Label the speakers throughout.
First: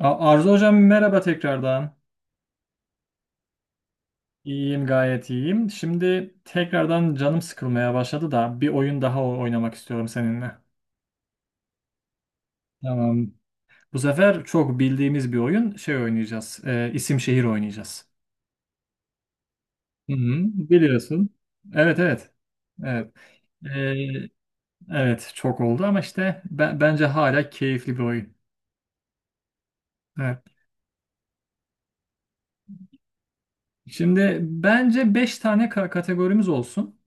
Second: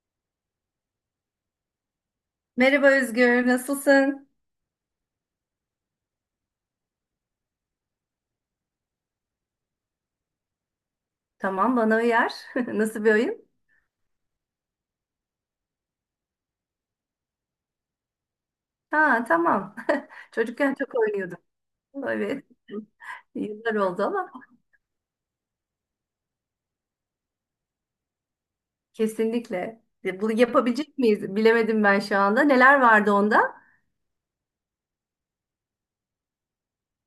Speaker 1: Arzu hocam merhaba tekrardan.
Speaker 2: Merhaba Özgür, nasılsın?
Speaker 1: İyiyim, gayet iyiyim. Şimdi tekrardan canım sıkılmaya başladı da bir oyun daha oynamak istiyorum seninle.
Speaker 2: Tamam, bana uyar. Nasıl bir
Speaker 1: Tamam.
Speaker 2: oyun?
Speaker 1: Bu sefer çok bildiğimiz bir oyun oynayacağız. İsim şehir oynayacağız.
Speaker 2: Ha, tamam.
Speaker 1: Hı hı,
Speaker 2: Çocukken çok
Speaker 1: biliyorsun.
Speaker 2: oynuyordum.
Speaker 1: Evet, evet.
Speaker 2: Evet.
Speaker 1: Evet. E,
Speaker 2: Yıllar oldu ama
Speaker 1: evet çok oldu ama işte bence hala keyifli bir oyun.
Speaker 2: kesinlikle. Bunu
Speaker 1: Evet.
Speaker 2: yapabilecek miyiz? Bilemedim ben şu anda. Neler vardı onda?
Speaker 1: Şimdi bence 5 tane kategorimiz olsun.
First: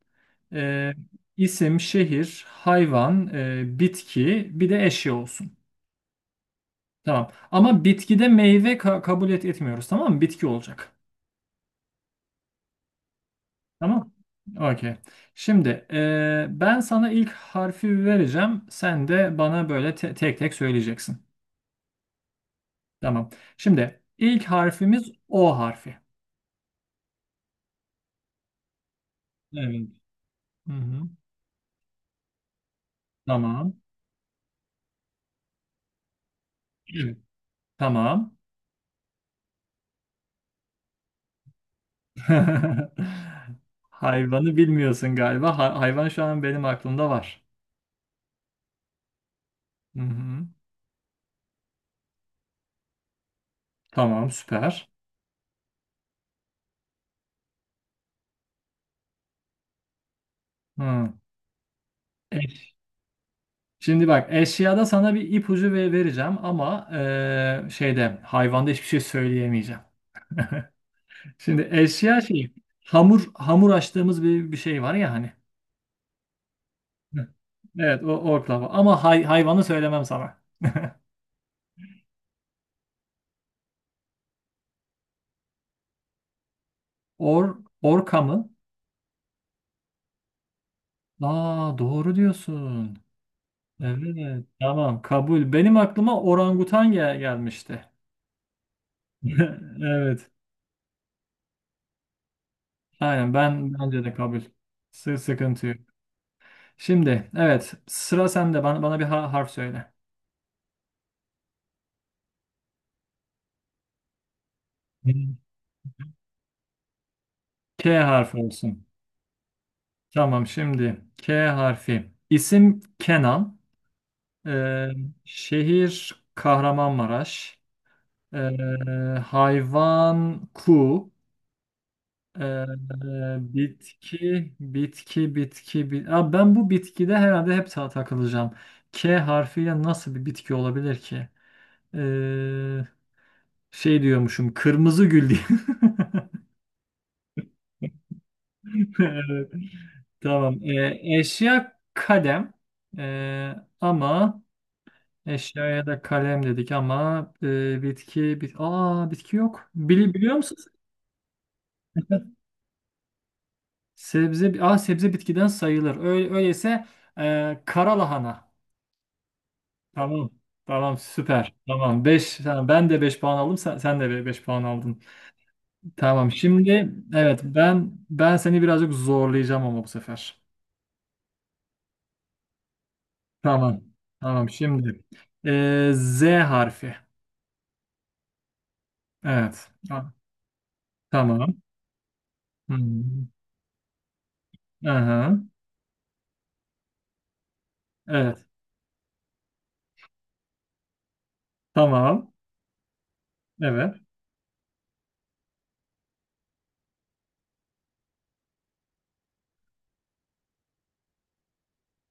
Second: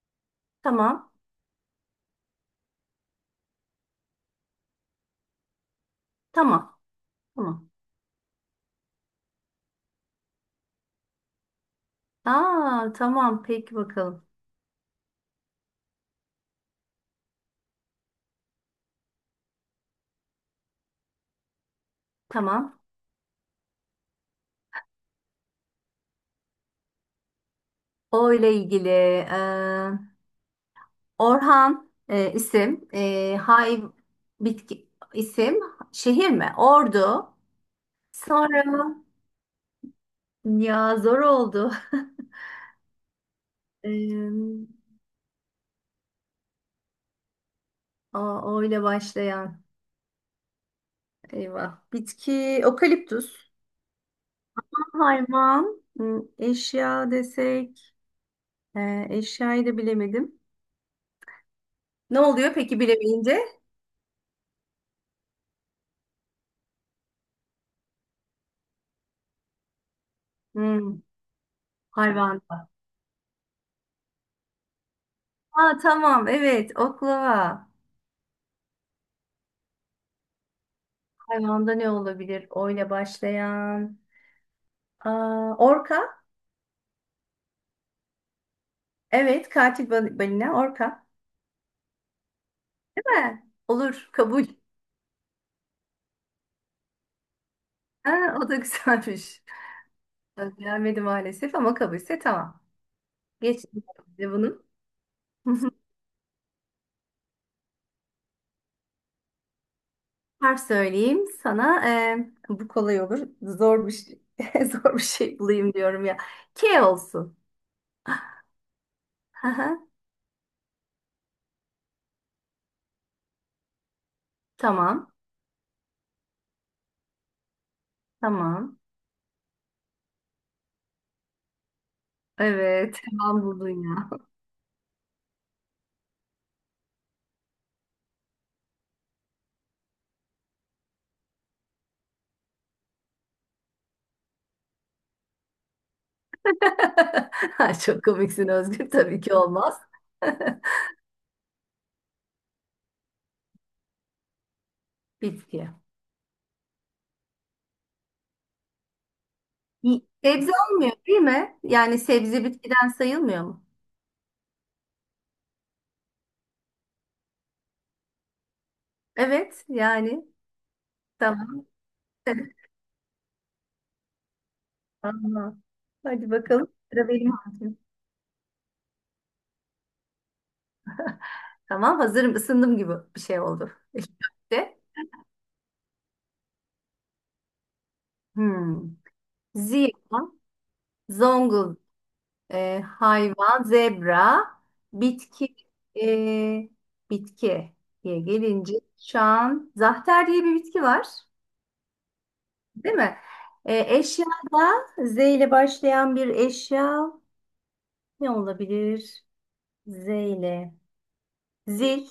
Speaker 1: Ee,
Speaker 2: Tamam.
Speaker 1: isim, şehir, hayvan, bitki, bir de eşya olsun.
Speaker 2: Tamam.
Speaker 1: Tamam.
Speaker 2: Tamam.
Speaker 1: Ama bitkide meyve kabul etmiyoruz, tamam mı? Bitki olacak.
Speaker 2: Aa, tamam. Peki
Speaker 1: Tamam.
Speaker 2: bakalım.
Speaker 1: Okey. Şimdi ben sana ilk harfi vereceğim. Sen de bana böyle tek tek söyleyeceksin.
Speaker 2: Tamam.
Speaker 1: Tamam. Şimdi ilk harfimiz O harfi.
Speaker 2: O ile ilgili
Speaker 1: Evet. Hı hı.
Speaker 2: Orhan isim, e,
Speaker 1: Tamam.
Speaker 2: hay bitki isim, şehir mi?
Speaker 1: Evet.
Speaker 2: Ordu.
Speaker 1: Tamam.
Speaker 2: Sonra ya zor oldu.
Speaker 1: Hayvanı
Speaker 2: Eee
Speaker 1: bilmiyorsun galiba. Hayvan şu an benim aklımda var.
Speaker 2: A, O ile başlayan.
Speaker 1: Hı hı.
Speaker 2: Eyvah. Bitki, okaliptüs.
Speaker 1: Tamam, süper.
Speaker 2: Hayvan, hmm, eşya desek. Eşyayı da bilemedim.
Speaker 1: Hı.
Speaker 2: Ne oluyor
Speaker 1: Eş-
Speaker 2: peki bilemeyince?
Speaker 1: Şimdi bak, eşyada sana bir ipucu vereceğim ama hayvanda hiçbir şey söyleyemeyeceğim.
Speaker 2: Hmm,
Speaker 1: Şimdi eşya
Speaker 2: hayvan.
Speaker 1: hamur açtığımız bir şey var ya hani.
Speaker 2: Aa, tamam evet
Speaker 1: Hı.
Speaker 2: oklava.
Speaker 1: Evet, o orklava ama hayvanı söylemem sana.
Speaker 2: Hayvanda ne olabilir? O ile başlayan. Aa, orka.
Speaker 1: Orka mı?
Speaker 2: Evet katil balina orka.
Speaker 1: Aa, doğru diyorsun.
Speaker 2: Değil mi? Olur kabul.
Speaker 1: Evet, tamam, kabul. Benim aklıma orangutan gelmişti.
Speaker 2: Ha, o da güzelmiş.
Speaker 1: Evet,
Speaker 2: Gelmedi maalesef ama kabulse tamam.
Speaker 1: aynen, ben
Speaker 2: Geçelim
Speaker 1: bence de
Speaker 2: şimdi
Speaker 1: kabul.
Speaker 2: bunu.
Speaker 1: Sıkıntı yok. Şimdi, evet, sıra sende, bana bir harf söyle.
Speaker 2: Harf söyleyeyim sana. Bu kolay olur. Zor bir şey, zor bir
Speaker 1: Hmm.
Speaker 2: şey bulayım diyorum ya. K olsun.
Speaker 1: K harfi olsun.
Speaker 2: Aha,
Speaker 1: Tamam, şimdi K harfi. İsim Kenan. Ee,
Speaker 2: tamam.
Speaker 1: Şehir Kahramanmaraş. Ee,
Speaker 2: Tamam.
Speaker 1: Hayvan ku. Ee,
Speaker 2: Evet. Tamam buldun ya.
Speaker 1: Bitki, bitki bitki bit aa, ben bu bitkide herhalde hep takılacağım. K harfiyle nasıl bir bitki olabilir ki? Ee, Şey diyormuşum, kırmızı gül diye.
Speaker 2: Ha, çok komiksin Özgür. Tabii ki olmaz.
Speaker 1: Tamam. Eşya kalem. Ee, ama
Speaker 2: Bitki.
Speaker 1: eşyaya da kalem dedik ama bitki bit aa, bitki yok. Biliyor
Speaker 2: Sebze
Speaker 1: musun?
Speaker 2: olmuyor değil mi? Yani sebze bitkiden sayılmıyor mu?
Speaker 1: Sebze, aa, sebze bitkiden sayılır. Öyleyse kara lahana.
Speaker 2: Evet. Yani.
Speaker 1: Tamam. Tamam, süper.
Speaker 2: Tamam.
Speaker 1: Tamam, 5 tamam, ben de 5 puan aldım. Sen de 5 puan aldın.
Speaker 2: Tamam.
Speaker 1: Tamam.
Speaker 2: Hadi bakalım.
Speaker 1: Şimdi,
Speaker 2: Sıra benim.
Speaker 1: evet, ben seni birazcık zorlayacağım ama bu sefer.
Speaker 2: Tamam hazırım ısındım gibi bir şey oldu.
Speaker 1: Tamam.
Speaker 2: İlk
Speaker 1: Tamam
Speaker 2: köfte.
Speaker 1: şimdi. Z harfi.
Speaker 2: Hmm.
Speaker 1: Evet.
Speaker 2: Ziya,
Speaker 1: Tamam.
Speaker 2: Zongul,
Speaker 1: Hmm.
Speaker 2: hayvan, zebra,
Speaker 1: Aha.
Speaker 2: bitki, e, bitki diye
Speaker 1: Evet.
Speaker 2: gelince şu an zahter diye bir bitki var.
Speaker 1: Tamam.
Speaker 2: Değil mi?
Speaker 1: Evet.
Speaker 2: E, eşyada Z ile başlayan bir eşya ne olabilir? Z ile. Zil.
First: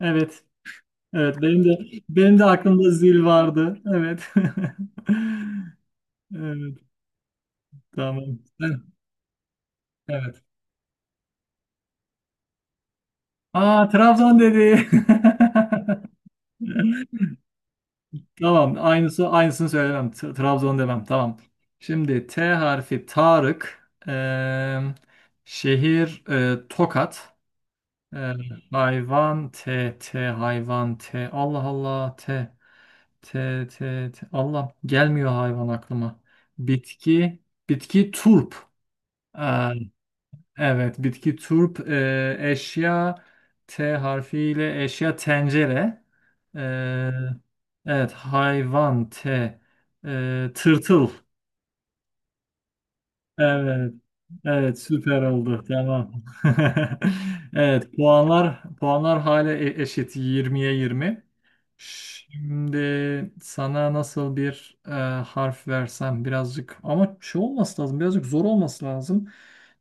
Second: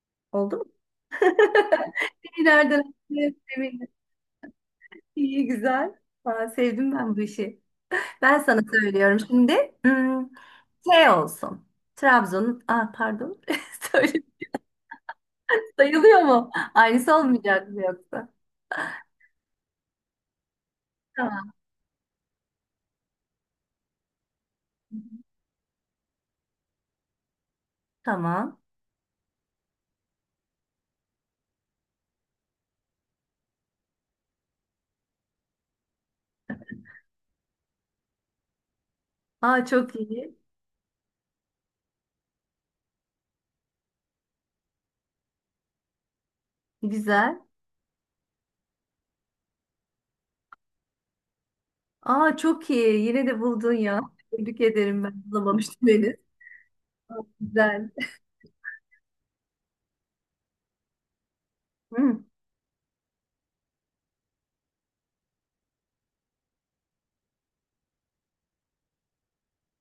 Speaker 1: Evet.
Speaker 2: Oldu mu?
Speaker 1: Evet. Benim de aklımda
Speaker 2: Nereden?
Speaker 1: zil
Speaker 2: Evet,
Speaker 1: vardı.
Speaker 2: evet.
Speaker 1: Evet.
Speaker 2: İyi güzel. Aa,
Speaker 1: Evet.
Speaker 2: sevdim ben bu işi.
Speaker 1: Tamam.
Speaker 2: Ben sana söylüyorum şimdi. Hmm,
Speaker 1: Evet.
Speaker 2: şey olsun. Trabzon'un, ah pardon.
Speaker 1: Aa,
Speaker 2: Söyle,
Speaker 1: Trabzon dedi.
Speaker 2: sayılıyor mu? Aynısı olmayacak mı yoksa?
Speaker 1: Tamam. Aynısını söylemem. Trabzon demem. Tamam.
Speaker 2: Tamam.
Speaker 1: Şimdi T harfi Tarık. Şehir Tokat. Eee,
Speaker 2: Tamam.
Speaker 1: hayvan T T hayvan T. Allah Allah T. T, Allah gelmiyor hayvan aklıma. Bitki, Bitki turp.
Speaker 2: Aa
Speaker 1: Aa,
Speaker 2: çok iyi.
Speaker 1: evet, bitki turp. Eşya, T harfiyle eşya tencere. Ee,
Speaker 2: Güzel.
Speaker 1: evet, hayvan T. Tırtıl.
Speaker 2: Aa çok iyi. Yine de buldun
Speaker 1: Evet.
Speaker 2: ya. Tebrik
Speaker 1: Evet,
Speaker 2: ederim ben
Speaker 1: süper oldu.
Speaker 2: bulamamıştım
Speaker 1: Tamam.
Speaker 2: henüz. Güzel.
Speaker 1: Evet, puanlar hala eşit, yirmiye 20.
Speaker 2: Hmm.
Speaker 1: Şimdi sana nasıl bir harf versem, birazcık ama şey olması lazım. Birazcık zor olması lazım.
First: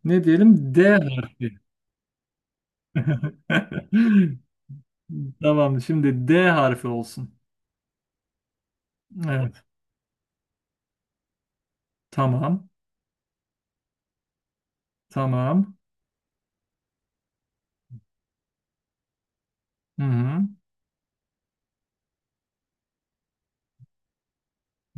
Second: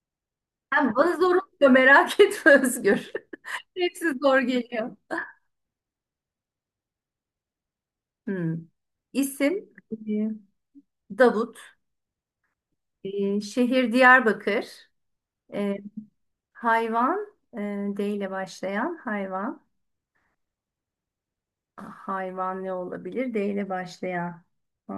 Speaker 1: Ne diyelim? D
Speaker 2: Sen bana zor
Speaker 1: harfi.
Speaker 2: oluyor merak etme Özgür. Hepsi zor geliyor.
Speaker 1: Tamam, şimdi D harfi olsun.
Speaker 2: Hmm.
Speaker 1: Evet.
Speaker 2: İsim Davut.
Speaker 1: Tamam.
Speaker 2: Şehir Diyarbakır.
Speaker 1: Tamam.
Speaker 2: Ee, Hayvan, e, D ile başlayan hayvan.
Speaker 1: Hı hı.
Speaker 2: Ah, hayvan ne olabilir? D ile başlayan.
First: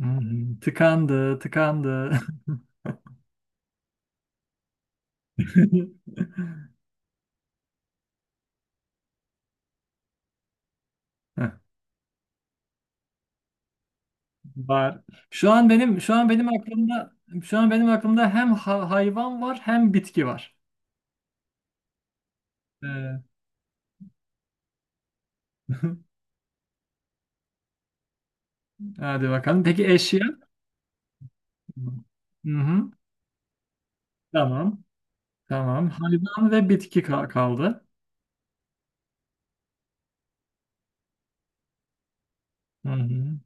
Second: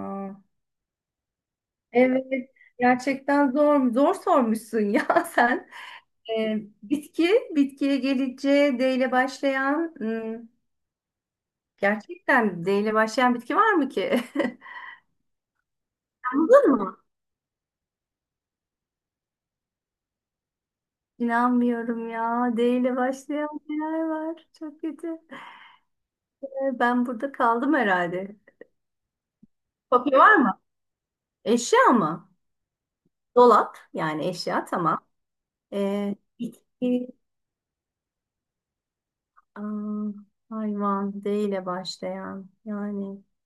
Speaker 1: Hı hı. Tıkandı.
Speaker 2: evet, gerçekten zor, zor sormuşsun ya sen. E, Bitki, bitkiye gelince D ile başlayan, hmm,
Speaker 1: Heh.
Speaker 2: gerçekten D ile başlayan bitki var mı ki?
Speaker 1: Var. Şu an benim
Speaker 2: Anladın mı?
Speaker 1: aklımda şu an benim aklımda hem hayvan var, hem bitki var.
Speaker 2: İnanmıyorum ya. D ile
Speaker 1: Ee,
Speaker 2: başlayan neler var? Çok kötü. Ben burada kaldım herhalde.
Speaker 1: Hadi bakalım. Peki
Speaker 2: Kopya
Speaker 1: eşya?
Speaker 2: var mı? Eşya mı?
Speaker 1: Hı-hı.
Speaker 2: Dolap, yani eşya
Speaker 1: Tamam.
Speaker 2: tamam.
Speaker 1: Tamam. Hayvan ve bitki
Speaker 2: Bitki
Speaker 1: kaldı.
Speaker 2: aa, hayvan D ile başlayan yani
Speaker 1: Hı-hı.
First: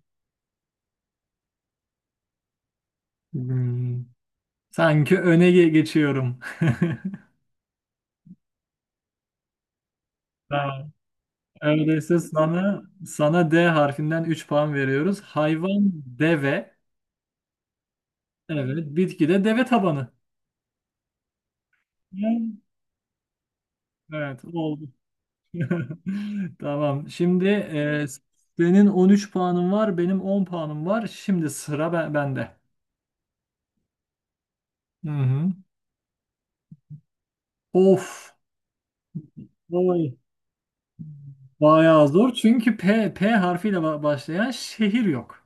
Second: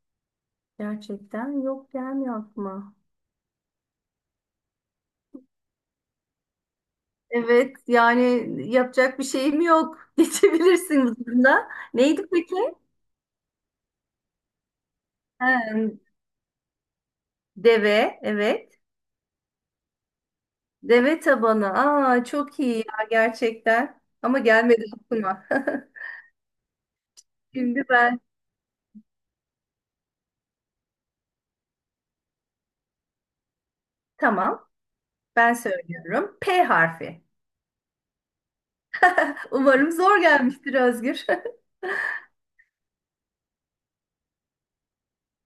Speaker 2: gerçekten yok gelmiyor aklıma.
Speaker 1: Hmm. Sanki öne geçiyorum.
Speaker 2: Evet yani yapacak bir şeyim yok.
Speaker 1: Tamam.
Speaker 2: Geçebilirsiniz bunda.
Speaker 1: Öyleyse
Speaker 2: Neydi peki?
Speaker 1: sana D harfinden 3 puan veriyoruz.
Speaker 2: Ha,
Speaker 1: Hayvan deve.
Speaker 2: deve evet.
Speaker 1: Evet. Bitki de deve tabanı.
Speaker 2: Deve tabanı. Aa
Speaker 1: Evet.
Speaker 2: çok iyi ya gerçekten. Ama
Speaker 1: Evet.
Speaker 2: gelmedi
Speaker 1: Oldu.
Speaker 2: aklıma.
Speaker 1: Tamam. Şimdi
Speaker 2: Şimdi ben
Speaker 1: senin 13 puanın var, benim 10 puanım var. Şimdi sıra bende.
Speaker 2: tamam
Speaker 1: Hı hı.
Speaker 2: ben söylüyorum. P harfi.
Speaker 1: Of.
Speaker 2: Umarım
Speaker 1: Vay.
Speaker 2: zor gelmiştir Özgür.
Speaker 1: Bayağı zor, çünkü P harfiyle başlayan şehir yok.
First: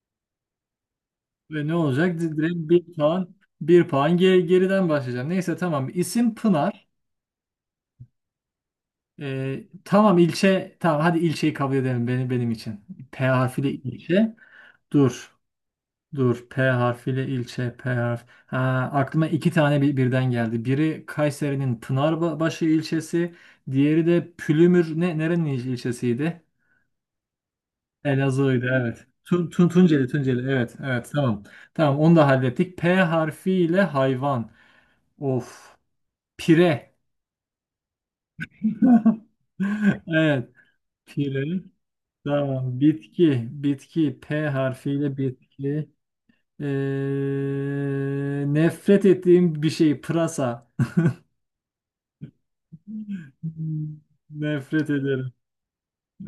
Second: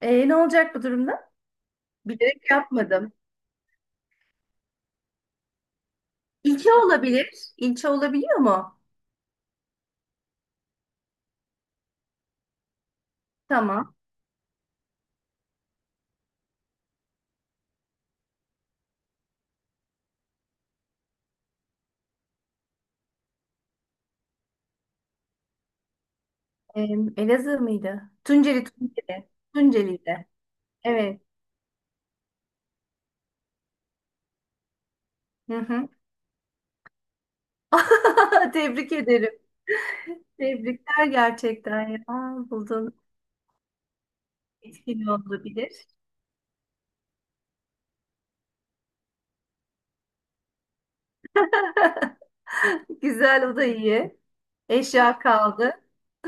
Speaker 2: Ne olacak bu durumda?
Speaker 1: Ve ne olacak?
Speaker 2: Bilerek
Speaker 1: Direkt bir
Speaker 2: yapmadım.
Speaker 1: puan, bir puan geriden başlayacağım. Neyse, tamam. İsim
Speaker 2: İlçe
Speaker 1: Pınar.
Speaker 2: olabilir. İlçe olabiliyor mu?
Speaker 1: E, tamam, ilçe. Tamam, hadi ilçeyi kabul edelim benim için. P harfiyle
Speaker 2: Tamam.
Speaker 1: ilçe. Dur. Dur, P harfiyle ilçe, P harf. Ha, aklıma iki tane birden geldi. Biri Kayseri'nin Pınarbaşı ilçesi, diğeri de Pülümür nerenin ilçesiydi?
Speaker 2: Ee, Elazığ mıydı?
Speaker 1: Elazığ'ydı, evet.
Speaker 2: Tunceli.
Speaker 1: Tunceli,
Speaker 2: Tunceli'de.
Speaker 1: Tunceli, evet, evet,
Speaker 2: Evet.
Speaker 1: tamam. Tamam, onu da hallettik. P harfiyle hayvan.
Speaker 2: Hı
Speaker 1: Of,
Speaker 2: hı.
Speaker 1: pire.
Speaker 2: Tebrik ederim.
Speaker 1: Evet,
Speaker 2: Tebrikler
Speaker 1: pire.
Speaker 2: gerçekten ya. Aa,
Speaker 1: Tamam,
Speaker 2: buldun.
Speaker 1: bitki, P
Speaker 2: Etkili
Speaker 1: harfiyle
Speaker 2: olabilir.
Speaker 1: bitki. Ee, Nefret ettiğim bir şey, pırasa.
Speaker 2: Güzel o da iyi.
Speaker 1: Nefret
Speaker 2: Eşya
Speaker 1: ederim.
Speaker 2: kaldı.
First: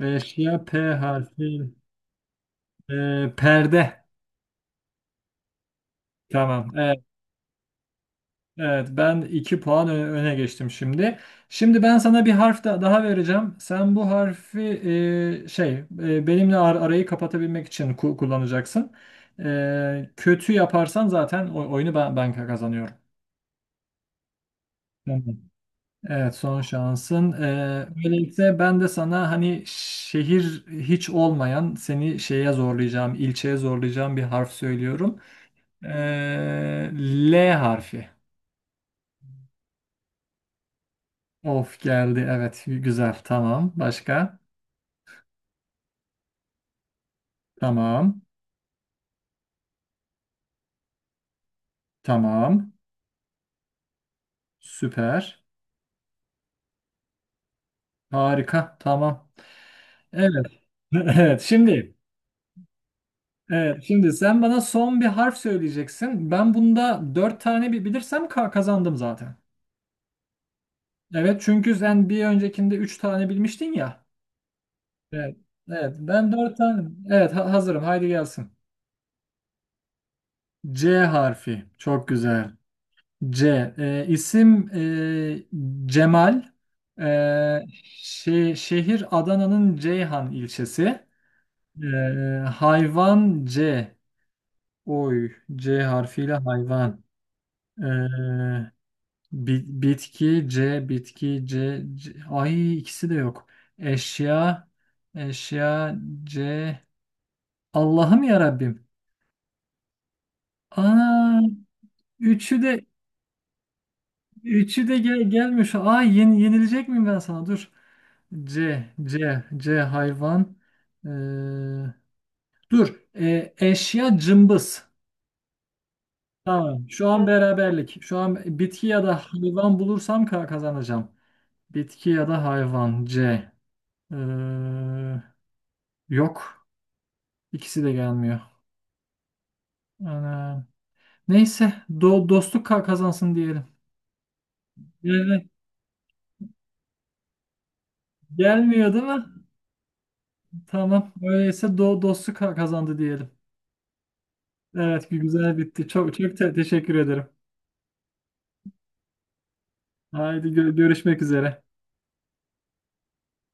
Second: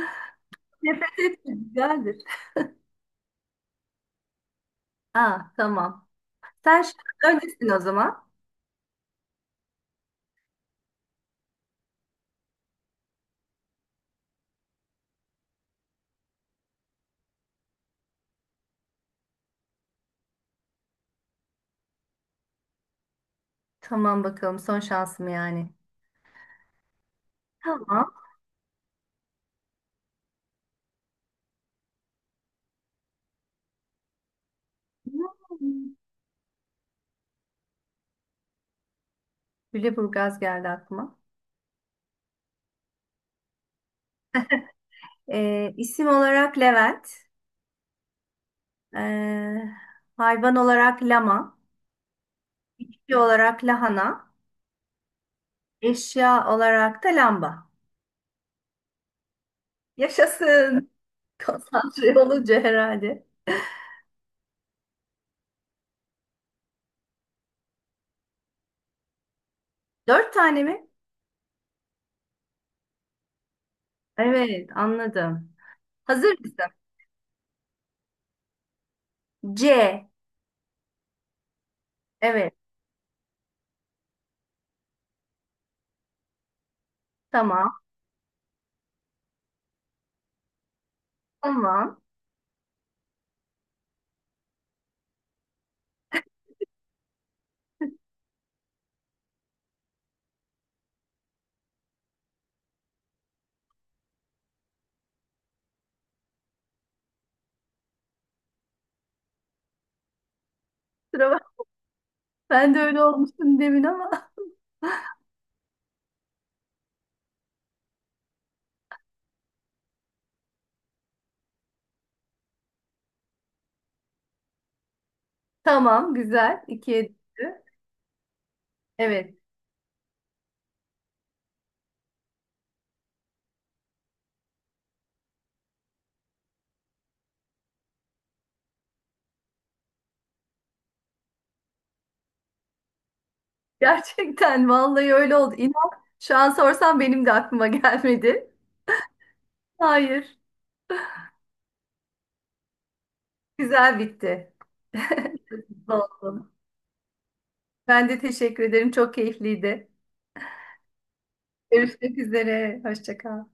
Speaker 1: Eşya P
Speaker 2: Nefes etme
Speaker 1: harfi.
Speaker 2: güzeldir.
Speaker 1: Perde.
Speaker 2: Aa, tamam.
Speaker 1: Tamam.
Speaker 2: Sen şu
Speaker 1: Evet,
Speaker 2: an öndesin o zaman.
Speaker 1: evet. Ben iki puan öne geçtim şimdi. Şimdi ben sana bir harf daha vereceğim. Sen bu harfi e, şey benimle arayı kapatabilmek için kullanacaksın. E, kötü yaparsan zaten oyunu ben kazanıyorum.
Speaker 2: Tamam bakalım son şansım yani.
Speaker 1: Evet, son şansın.
Speaker 2: Tamam.
Speaker 1: Böylelikle ben de sana, hani şehir hiç olmayan, seni şeye zorlayacağım, ilçeye zorlayacağım bir harf söylüyorum.
Speaker 2: Hmm.
Speaker 1: Ee, L harfi.
Speaker 2: Lüleburgaz geldi aklıma.
Speaker 1: Of, geldi, evet, güzel, tamam. Başka?
Speaker 2: İsim olarak Levent,
Speaker 1: Tamam.
Speaker 2: ee, hayvan olarak lama,
Speaker 1: Tamam.
Speaker 2: bitki olarak lahana,
Speaker 1: Süper.
Speaker 2: eşya olarak da lamba.
Speaker 1: Harika, tamam. Evet.
Speaker 2: Yaşasın.
Speaker 1: Evet şimdi.
Speaker 2: Konsantre olunca herhalde.
Speaker 1: Evet, şimdi sen bana son bir harf söyleyeceksin. Ben bunda dört tane bilirsem kazandım zaten.
Speaker 2: Dört tane mi?
Speaker 1: Evet, çünkü sen bir öncekinde 3 tane bilmiştin ya.
Speaker 2: Evet,
Speaker 1: Evet.
Speaker 2: anladım.
Speaker 1: Evet, ben
Speaker 2: Hazır
Speaker 1: 4
Speaker 2: mısın?
Speaker 1: tane. Evet, hazırım, haydi gelsin.
Speaker 2: C.
Speaker 1: C harfi çok güzel.
Speaker 2: Evet,
Speaker 1: İsim Cemal. E,
Speaker 2: tamam.
Speaker 1: şehir Adana'nın Ceyhan ilçesi. E,
Speaker 2: Tamam.
Speaker 1: Hayvan C. Oy, C harfiyle hayvan. E, Bitki C, bitki C, C. Ay, ikisi de yok. Eşya, Eşya C. Allah'ım ya Rabbim.
Speaker 2: Sıra
Speaker 1: Aa,
Speaker 2: bak.
Speaker 1: üçü
Speaker 2: Ben de
Speaker 1: de
Speaker 2: öyle olmuştum demin ama.
Speaker 1: üçü de gelmiyor şu. Ay, yenilecek miyim ben sana? Dur. C, C hayvan. Ee, Dur. Eşya cımbız.
Speaker 2: Tamam, güzel.
Speaker 1: Tamam. Şu
Speaker 2: İkiye
Speaker 1: an
Speaker 2: düştü.
Speaker 1: beraberlik. Şu an bitki ya da
Speaker 2: Evet.
Speaker 1: hayvan bulursam kazanacağım. Bitki ya da hayvan C. Ee, Yok. İkisi de gelmiyor. Ana. Neyse. Dostluk kazansın diyelim.
Speaker 2: Gerçekten vallahi öyle
Speaker 1: Yani
Speaker 2: oldu. İnan şu an sorsam benim de aklıma gelmedi.
Speaker 1: gelmiyor, değil mi?
Speaker 2: Hayır.
Speaker 1: Tamam. Öyleyse dostluk kazandı diyelim.
Speaker 2: Güzel bitti.
Speaker 1: Evet, güzel bitti.
Speaker 2: Mutlu
Speaker 1: Çok çok
Speaker 2: oldum.
Speaker 1: teşekkür ederim.
Speaker 2: Ben de teşekkür ederim. Çok keyifliydi.
Speaker 1: Haydi görüşmek üzere.
Speaker 2: Görüşmek üzere. Hoşça kal.